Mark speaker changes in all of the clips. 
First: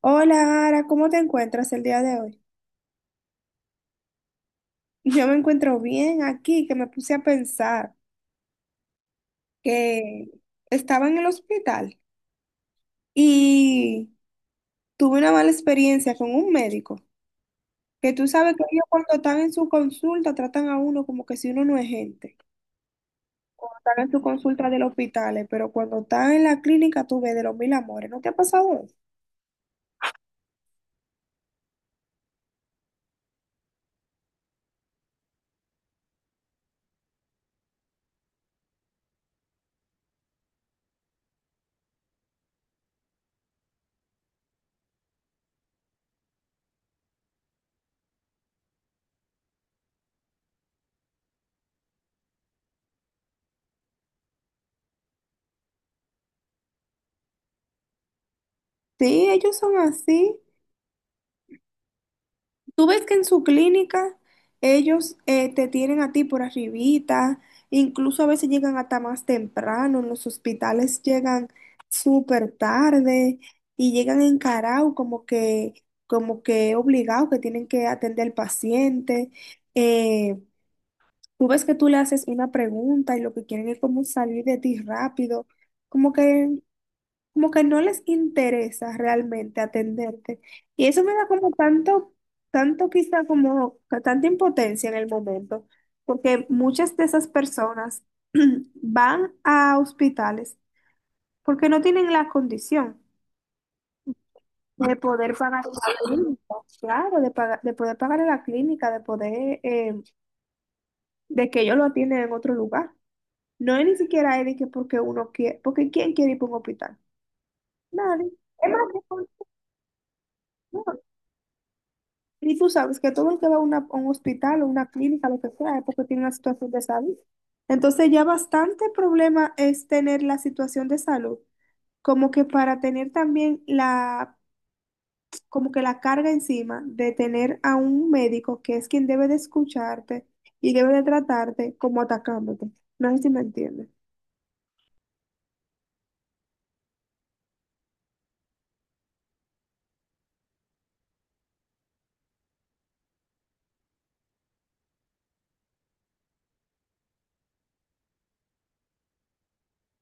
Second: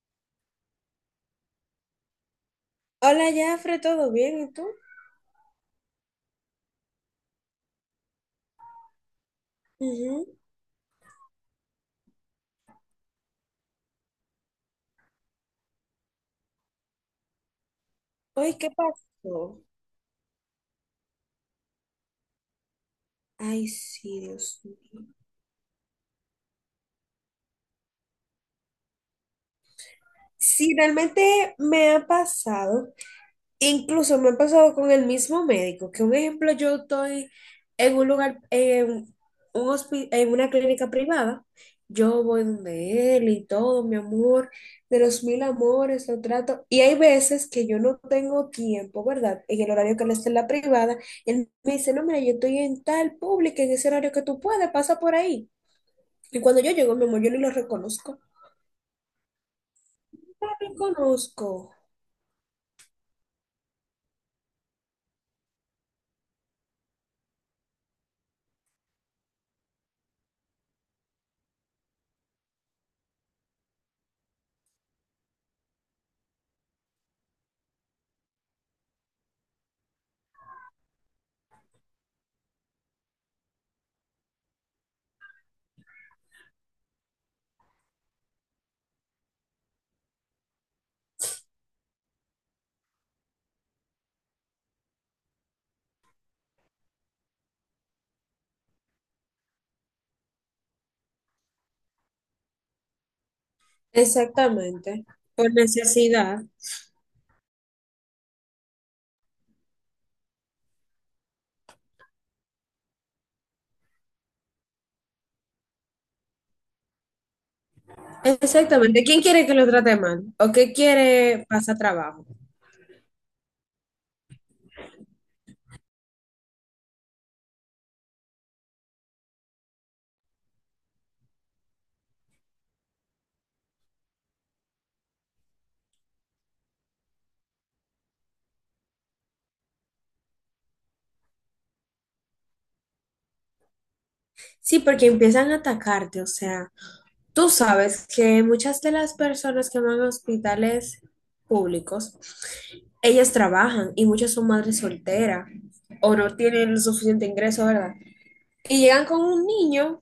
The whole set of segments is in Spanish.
Speaker 1: Hola, Ara, ¿cómo te encuentras el día de hoy?
Speaker 2: Hola, Jafre, ¿todo bien? ¿Y tú?
Speaker 1: Yo me encuentro bien aquí, que me puse a pensar que
Speaker 2: Ujú.
Speaker 1: estaba en el hospital y tuve una mala experiencia con un médico, que tú sabes
Speaker 2: Oye,
Speaker 1: que
Speaker 2: ¿qué
Speaker 1: ellos cuando están en
Speaker 2: pasó?
Speaker 1: su consulta tratan a uno como que si uno no es gente,
Speaker 2: Ay,
Speaker 1: cuando están en su
Speaker 2: sí, Dios
Speaker 1: consulta del
Speaker 2: mío.
Speaker 1: hospital, pero cuando están en la clínica tú ves de los mil amores. ¿No te ha pasado eso?
Speaker 2: Sí, realmente me ha pasado. Incluso me ha pasado con el mismo médico, que un ejemplo, yo estoy en un lugar, en, en una clínica privada, yo voy donde él y todo, mi amor, de los mil amores, lo trato, y hay veces que yo no tengo tiempo, ¿verdad? En el horario que él está en la privada, él me dice, no, mira, yo estoy en tal pública, en ese horario que tú puedes, pasa por ahí. Y cuando yo llego, mi amor, yo ni lo reconozco.
Speaker 1: Sí, ellos son así.
Speaker 2: No lo reconozco.
Speaker 1: Tú ves que en su clínica ellos, te tienen a ti por arribita, incluso a veces llegan hasta más temprano. En los hospitales llegan súper tarde y llegan encarados como que obligados que tienen que atender al paciente. Eh, Tú ves que tú le haces una pregunta y lo que quieren es como salir de ti rápido, como que como que no les interesa realmente atenderte. Y eso me da como tanto, tanto, quizá como que tanta impotencia en el momento, porque muchas de esas personas van a hospitales porque no tienen la condición de
Speaker 2: Exactamente,
Speaker 1: poder
Speaker 2: por
Speaker 1: pagar,
Speaker 2: necesidad.
Speaker 1: claro, de pagar, de poder pagar en la clínica, de poder, de que ellos lo atienden en otro lugar. No es ni siquiera es de que porque uno quiere, porque ¿quién quiere ir para un hospital? Nadie. Es
Speaker 2: Exactamente. ¿Quién quiere que lo trate mal? ¿O qué
Speaker 1: más,
Speaker 2: quiere pasar trabajo?
Speaker 1: y tú sabes que todo el que va a, a un hospital o una clínica, lo que sea, es porque tiene una situación de salud. Entonces ya bastante problema es tener la situación de salud, como que para tener también la, como que la carga encima de tener a un médico que es quien debe de escucharte y debe de tratarte como atacándote. No sé si me entiendes.
Speaker 2: Sí, porque empiezan a atacarte. O sea, tú sabes que muchas de las personas que van a hospitales públicos, ellas trabajan y muchas son madres solteras o no tienen el suficiente ingreso, ¿verdad? Y llegan con un niño.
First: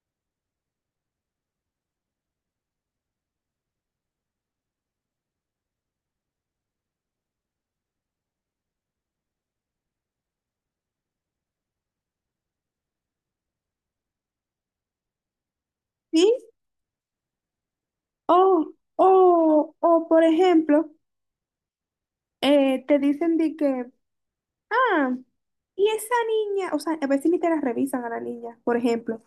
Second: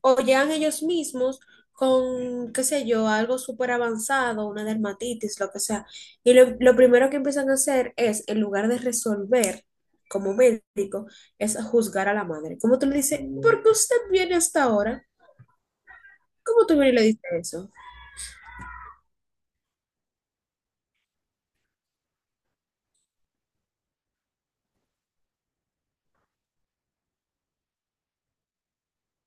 Speaker 2: O llegan ellos mismos con, qué sé yo, algo súper avanzado, una dermatitis, lo que sea. Y lo primero que empiezan a hacer es, en lugar de resolver como médico, es juzgar a la madre. Como tú le dices, ¿por qué usted viene hasta ahora?
Speaker 1: Sí,
Speaker 2: ¿Cómo tú vienes y le dices eso?
Speaker 1: o por ejemplo, te dicen de que, Ah, y esa niña, o sea, a veces ni te la revisan a la niña, por ejemplo.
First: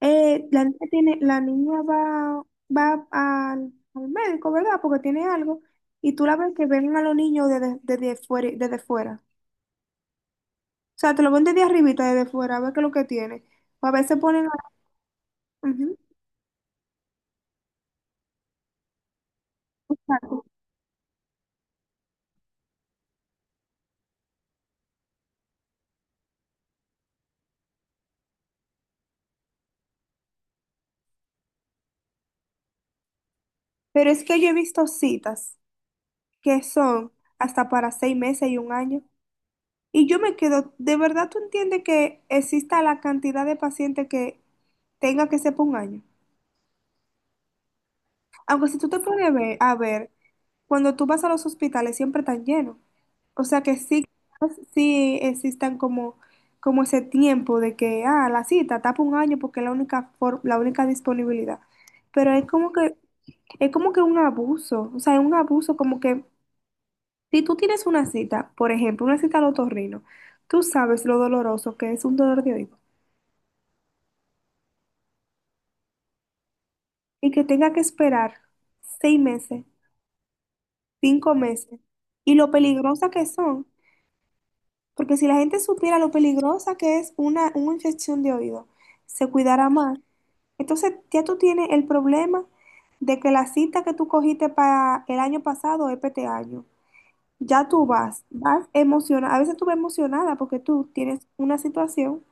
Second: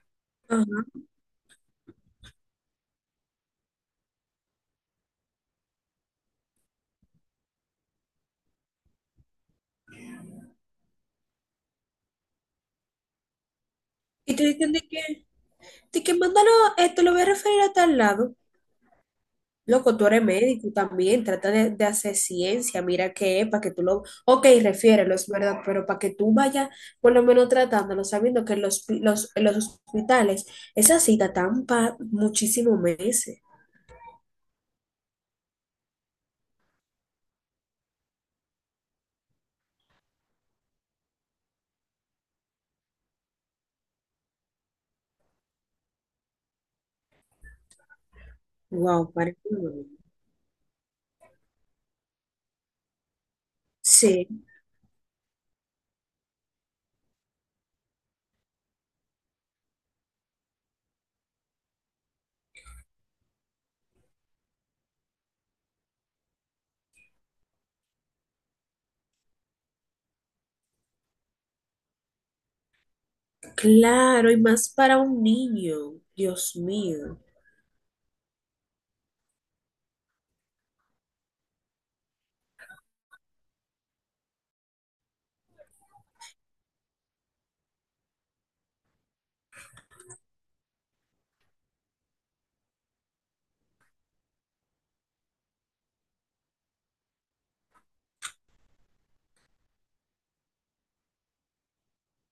Speaker 2: Ajá.
Speaker 1: La niña va, al médico, ¿verdad? Porque tiene algo. Y tú la ves, que ven a los niños desde fuera, desde fuera. O sea, te lo ven desde arribita, desde fuera, a ver qué es lo que tiene. O a veces
Speaker 2: Y te dicen
Speaker 1: Ujú,
Speaker 2: de que mándalo, te lo voy a referir a tal lado. Loco, tú eres
Speaker 1: exacto.
Speaker 2: médico también, trata de hacer ciencia, mira qué es, para que tú lo... Ok, refiérelo, es verdad, pero para que tú vayas por lo menos tratándolo, sabiendo que en los, los, en los hospitales esa cita tan para muchísimos meses.
Speaker 1: Pero es que yo he visto citas que son hasta para 6 meses y un año. Y yo me quedo, ¿de verdad tú entiendes que exista la cantidad de pacientes que tenga que ser por un año? Aunque si tú te
Speaker 2: Wow, para.
Speaker 1: puedes ver, a ver, cuando tú vas a los hospitales siempre están llenos. O sea que sí,
Speaker 2: Sí,
Speaker 1: sí existan como ese tiempo de que, ah, la cita tapa un año porque es la única, la única disponibilidad. Pero es como que un abuso, o sea, es un abuso como que si tú tienes una cita, por ejemplo, una cita al otorrino, tú sabes lo doloroso que es un dolor de oído
Speaker 2: claro, y más para un niño, Dios mío.
Speaker 1: y que tenga que esperar 6 meses. 5 meses. Y lo peligrosa que son. Porque si la gente supiera lo peligrosa que es una infección de oído, se cuidará más. Entonces ya tú tienes el problema de que la cita que tú cogiste para el año pasado es para este año. Ya tú vas emocionada. A veces tú vas emocionada porque tú tienes una situación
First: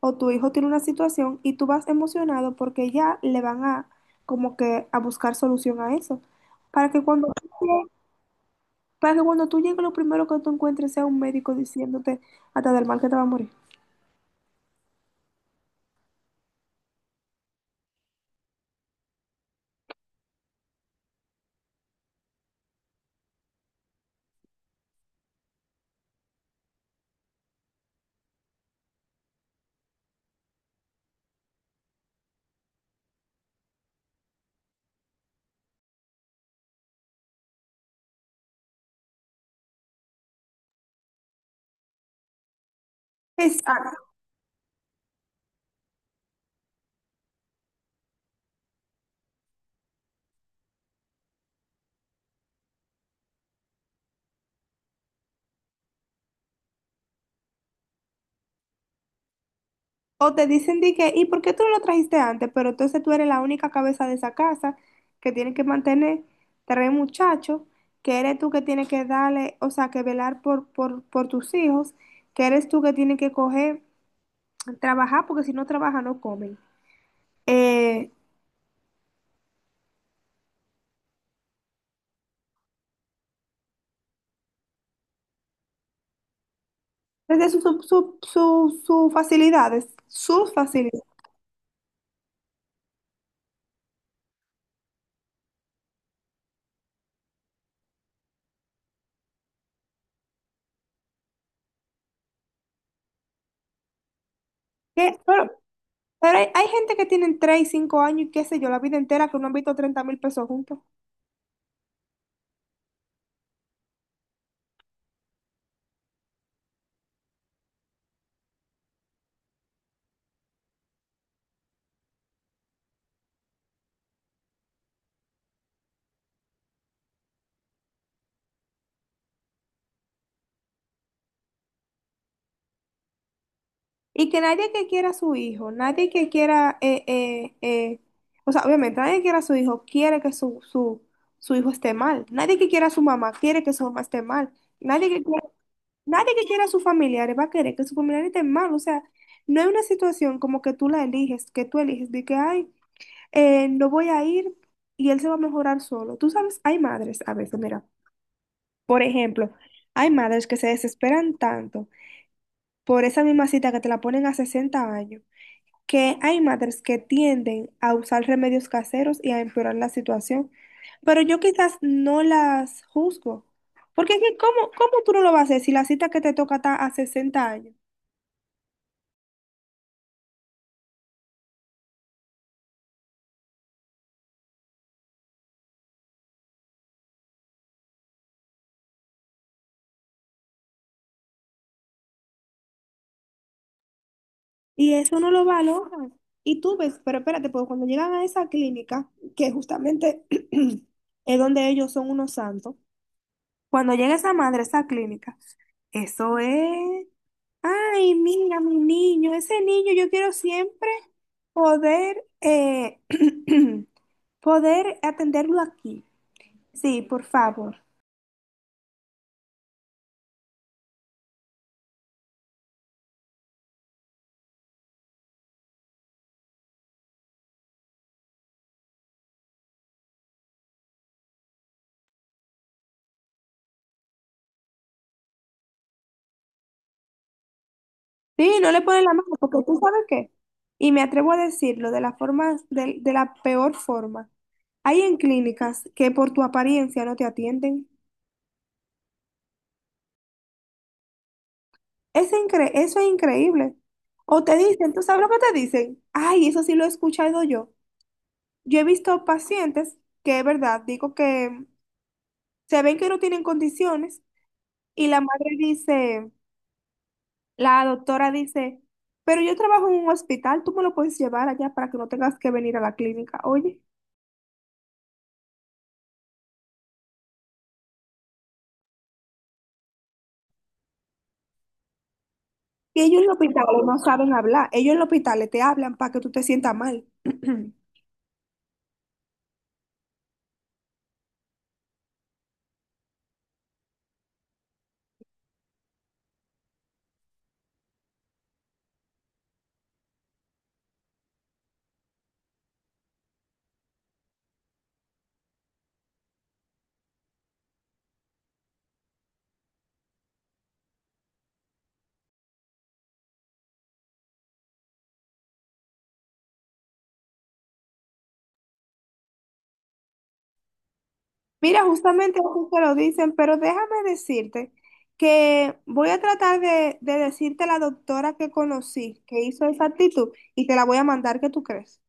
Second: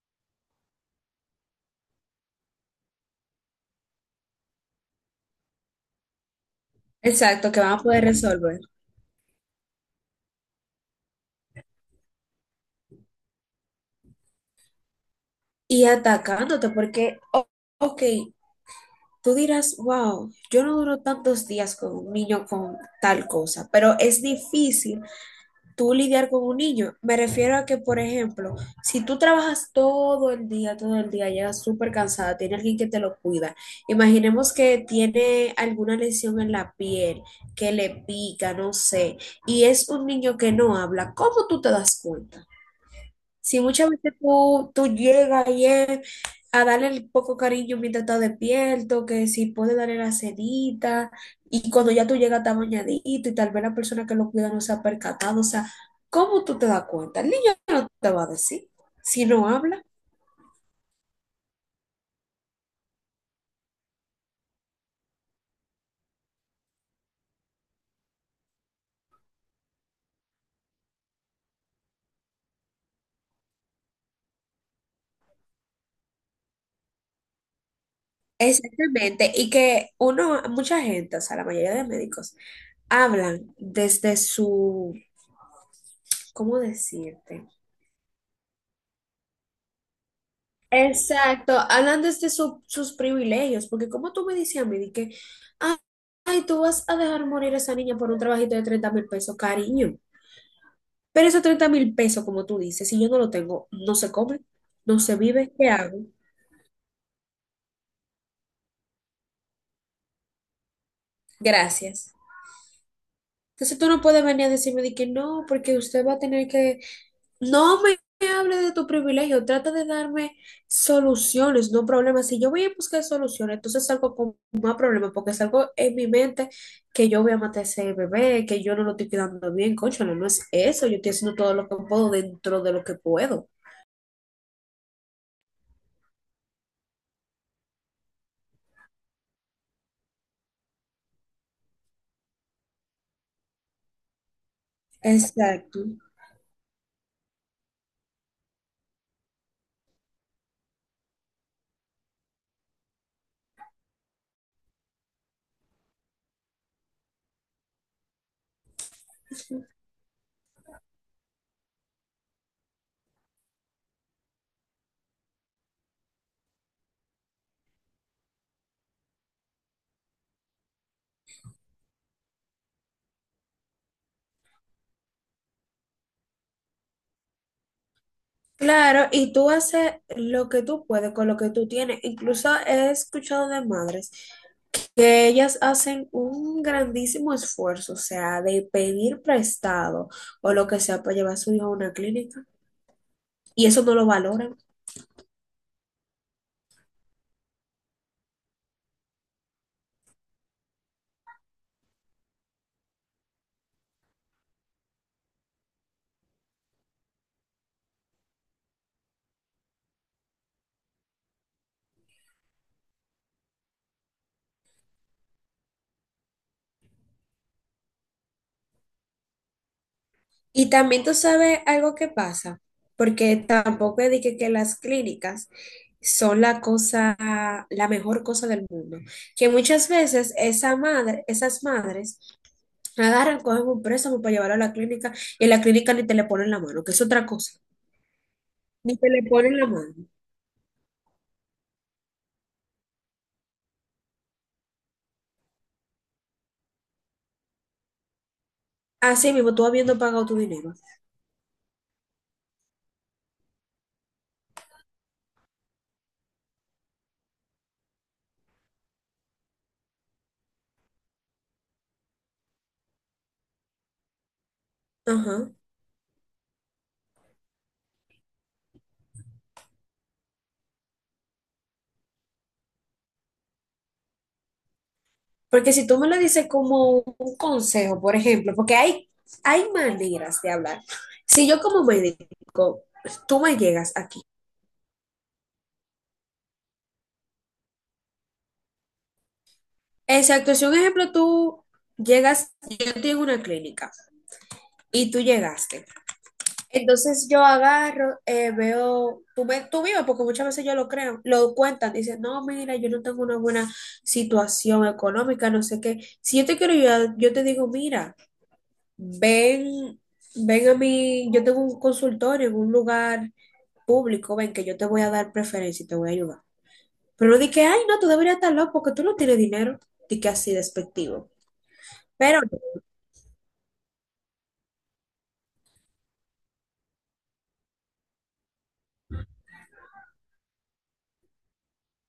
Speaker 1: o tu hijo tiene una situación, y tú vas emocionado porque ya le van a, como que, a buscar solución a eso. Para que cuando
Speaker 2: Exacto, que van a
Speaker 1: tú
Speaker 2: poder resolver.
Speaker 1: para que cuando tú llegues, lo primero que tú encuentres sea un médico diciéndote hasta del mal que te va a morir.
Speaker 2: Y atacándote, porque, ok, tú dirás, wow, yo no duro tantos días con un niño con tal cosa, pero es difícil tú lidiar con un niño. Me refiero a que, por ejemplo, si tú trabajas todo el día, llegas súper cansada, tiene alguien que te lo cuida. Imaginemos que tiene alguna lesión en la piel, que le pica, no sé, y es un niño que no habla, ¿cómo tú te das cuenta? Si muchas
Speaker 1: Exacto.
Speaker 2: veces tú llegas y es a darle el poco cariño mientras está despierto, que si puede darle la sedita, y cuando ya tú llegas está bañadito y tal vez la persona que lo cuida no se ha percatado, o sea, ¿cómo tú te das cuenta? El niño no te va a decir si no habla.
Speaker 1: O te dicen de que, ¿y por qué tú no lo trajiste antes? Pero entonces tú eres la única cabeza de esa casa que tiene que mantener tres muchachos, que eres tú que tienes que darle, o sea, que velar por tus hijos, que eres tú que tienes que coger, trabajar, porque si no trabaja no comen. Eh,
Speaker 2: Exactamente, y que uno, mucha gente, o sea, la mayoría de médicos, hablan desde su, ¿cómo decirte?
Speaker 1: Desde sus facilidades, sus facilidades.
Speaker 2: Exacto, hablan desde sus privilegios, porque como tú me decías a mí, de que, "Ah, ay, tú vas a dejar morir a esa niña por un trabajito de 30,000 pesos, cariño. Pero esos 30,000 pesos, como tú dices, si yo no lo tengo, no se come, no se
Speaker 1: Que, pero,
Speaker 2: vive, ¿qué hago?"
Speaker 1: Pero hay gente que tienen 3 5 años y qué sé yo, la vida entera que no han visto 30,000 pesos juntos.
Speaker 2: Gracias. Entonces tú no puedes venir a decirme de que no, porque usted va a tener que... No me hable de tu privilegio, trata de darme soluciones, no problemas. Si yo voy a buscar soluciones, entonces salgo con más problemas, porque salgo en mi mente que yo voy a matar a ese bebé, que yo no lo estoy cuidando bien, cónchale, no es eso, yo estoy haciendo todo lo que puedo dentro de lo que puedo.
Speaker 1: Y que nadie que quiera a su hijo, nadie que quiera, o sea, obviamente nadie que quiera a su hijo quiere que su hijo esté mal. Nadie que quiera a su mamá quiere que su mamá esté mal. Nadie que quiera,
Speaker 2: Exacto.
Speaker 1: nadie que quiera a sus familiares va a querer que sus familiares estén mal. O sea, no hay una situación como que tú la eliges, que tú eliges de que, ay, no voy a ir y él se va a mejorar solo. Tú sabes, hay madres a veces, mira, por ejemplo, hay madres que se desesperan tanto por esa misma cita que te la ponen a 60 años, que hay madres que tienden a usar remedios caseros y a empeorar la situación. Pero yo quizás no las juzgo, porque es que ¿cómo tú no lo vas a hacer si la cita que te toca está a 60 años.
Speaker 2: Claro, y tú haces lo que tú puedes con lo que tú tienes. Incluso he escuchado de madres que ellas hacen un grandísimo esfuerzo, o sea, de pedir prestado o lo que sea para llevar a su hijo a una clínica, y eso no lo valoran.
Speaker 1: Y eso no lo valoran. Y tú ves, pero espérate, porque cuando llegan a esa clínica, que justamente es donde ellos son unos santos, cuando llega esa madre a esa clínica, eso es, ay, mira, mi niño, ese niño, yo quiero siempre poder, eh, poder atenderlo aquí. Sí, por favor.
Speaker 2: Y también tú sabes algo que pasa, porque tampoco es de que las clínicas son la cosa, la mejor cosa del mundo, que muchas veces esa madre, esas madres agarran, cogen un préstamo para llevarlo a la clínica y en la clínica ni te le ponen la mano, que es otra cosa,
Speaker 1: Sí, no le
Speaker 2: ni
Speaker 1: ponen
Speaker 2: te
Speaker 1: la
Speaker 2: le
Speaker 1: mano,
Speaker 2: ponen
Speaker 1: porque
Speaker 2: la
Speaker 1: tú sabes
Speaker 2: mano.
Speaker 1: qué. Y me atrevo a decirlo de la forma, de la peor forma. Hay en clínicas que por tu apariencia no te atienden.
Speaker 2: Así mismo, tú habiendo pagado tu dinero.
Speaker 1: Eso es increíble. O te dicen, ¿tú sabes lo que te dicen? Ay, eso sí lo he escuchado yo. Yo he visto pacientes que, es verdad, digo que se ven que no tienen condiciones, y la madre
Speaker 2: Ajá.
Speaker 1: dice, la doctora dice, pero yo trabajo en un hospital, tú me lo puedes llevar allá para que no tengas que venir a la clínica. Oye,
Speaker 2: Porque si tú me lo dices como un consejo, por ejemplo, porque hay maneras de hablar. Si yo como médico,
Speaker 1: y ellos en los
Speaker 2: tú me
Speaker 1: hospitales
Speaker 2: llegas
Speaker 1: no
Speaker 2: aquí.
Speaker 1: saben hablar, ellos en los hospitales te hablan para que tú te sientas mal.
Speaker 2: Exacto, si un ejemplo tú llegas, yo estoy en una clínica y tú llegaste. Entonces yo agarro, veo, tú, me, tú vives, porque muchas veces yo lo creo, lo cuentan, dicen, no, mira, yo no tengo una buena situación económica, no sé qué. Si yo te quiero ayudar, yo te digo, mira, ven, ven a mí, yo tengo un consultorio en un lugar público, ven que yo te voy a dar preferencia y te voy a ayudar. Pero no di que ay, no, tú deberías estar loco porque tú no tienes dinero. Di que así despectivo.
Speaker 1: Mira, justamente
Speaker 2: Pero
Speaker 1: así te lo dicen, pero déjame decirte que voy a tratar de decirte la doctora que conocí, que hizo esa actitud, y te la voy a mandar. ¿Qué tú crees?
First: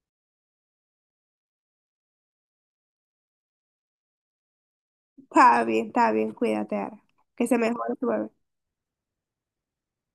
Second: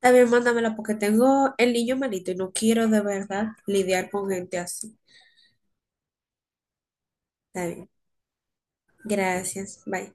Speaker 2: también mándamela porque tengo el niño malito y no quiero de verdad lidiar con gente así.
Speaker 1: Está bien, cuídate, Ara, que se
Speaker 2: Está bien.
Speaker 1: mejore tu bebé.
Speaker 2: Gracias. Bye.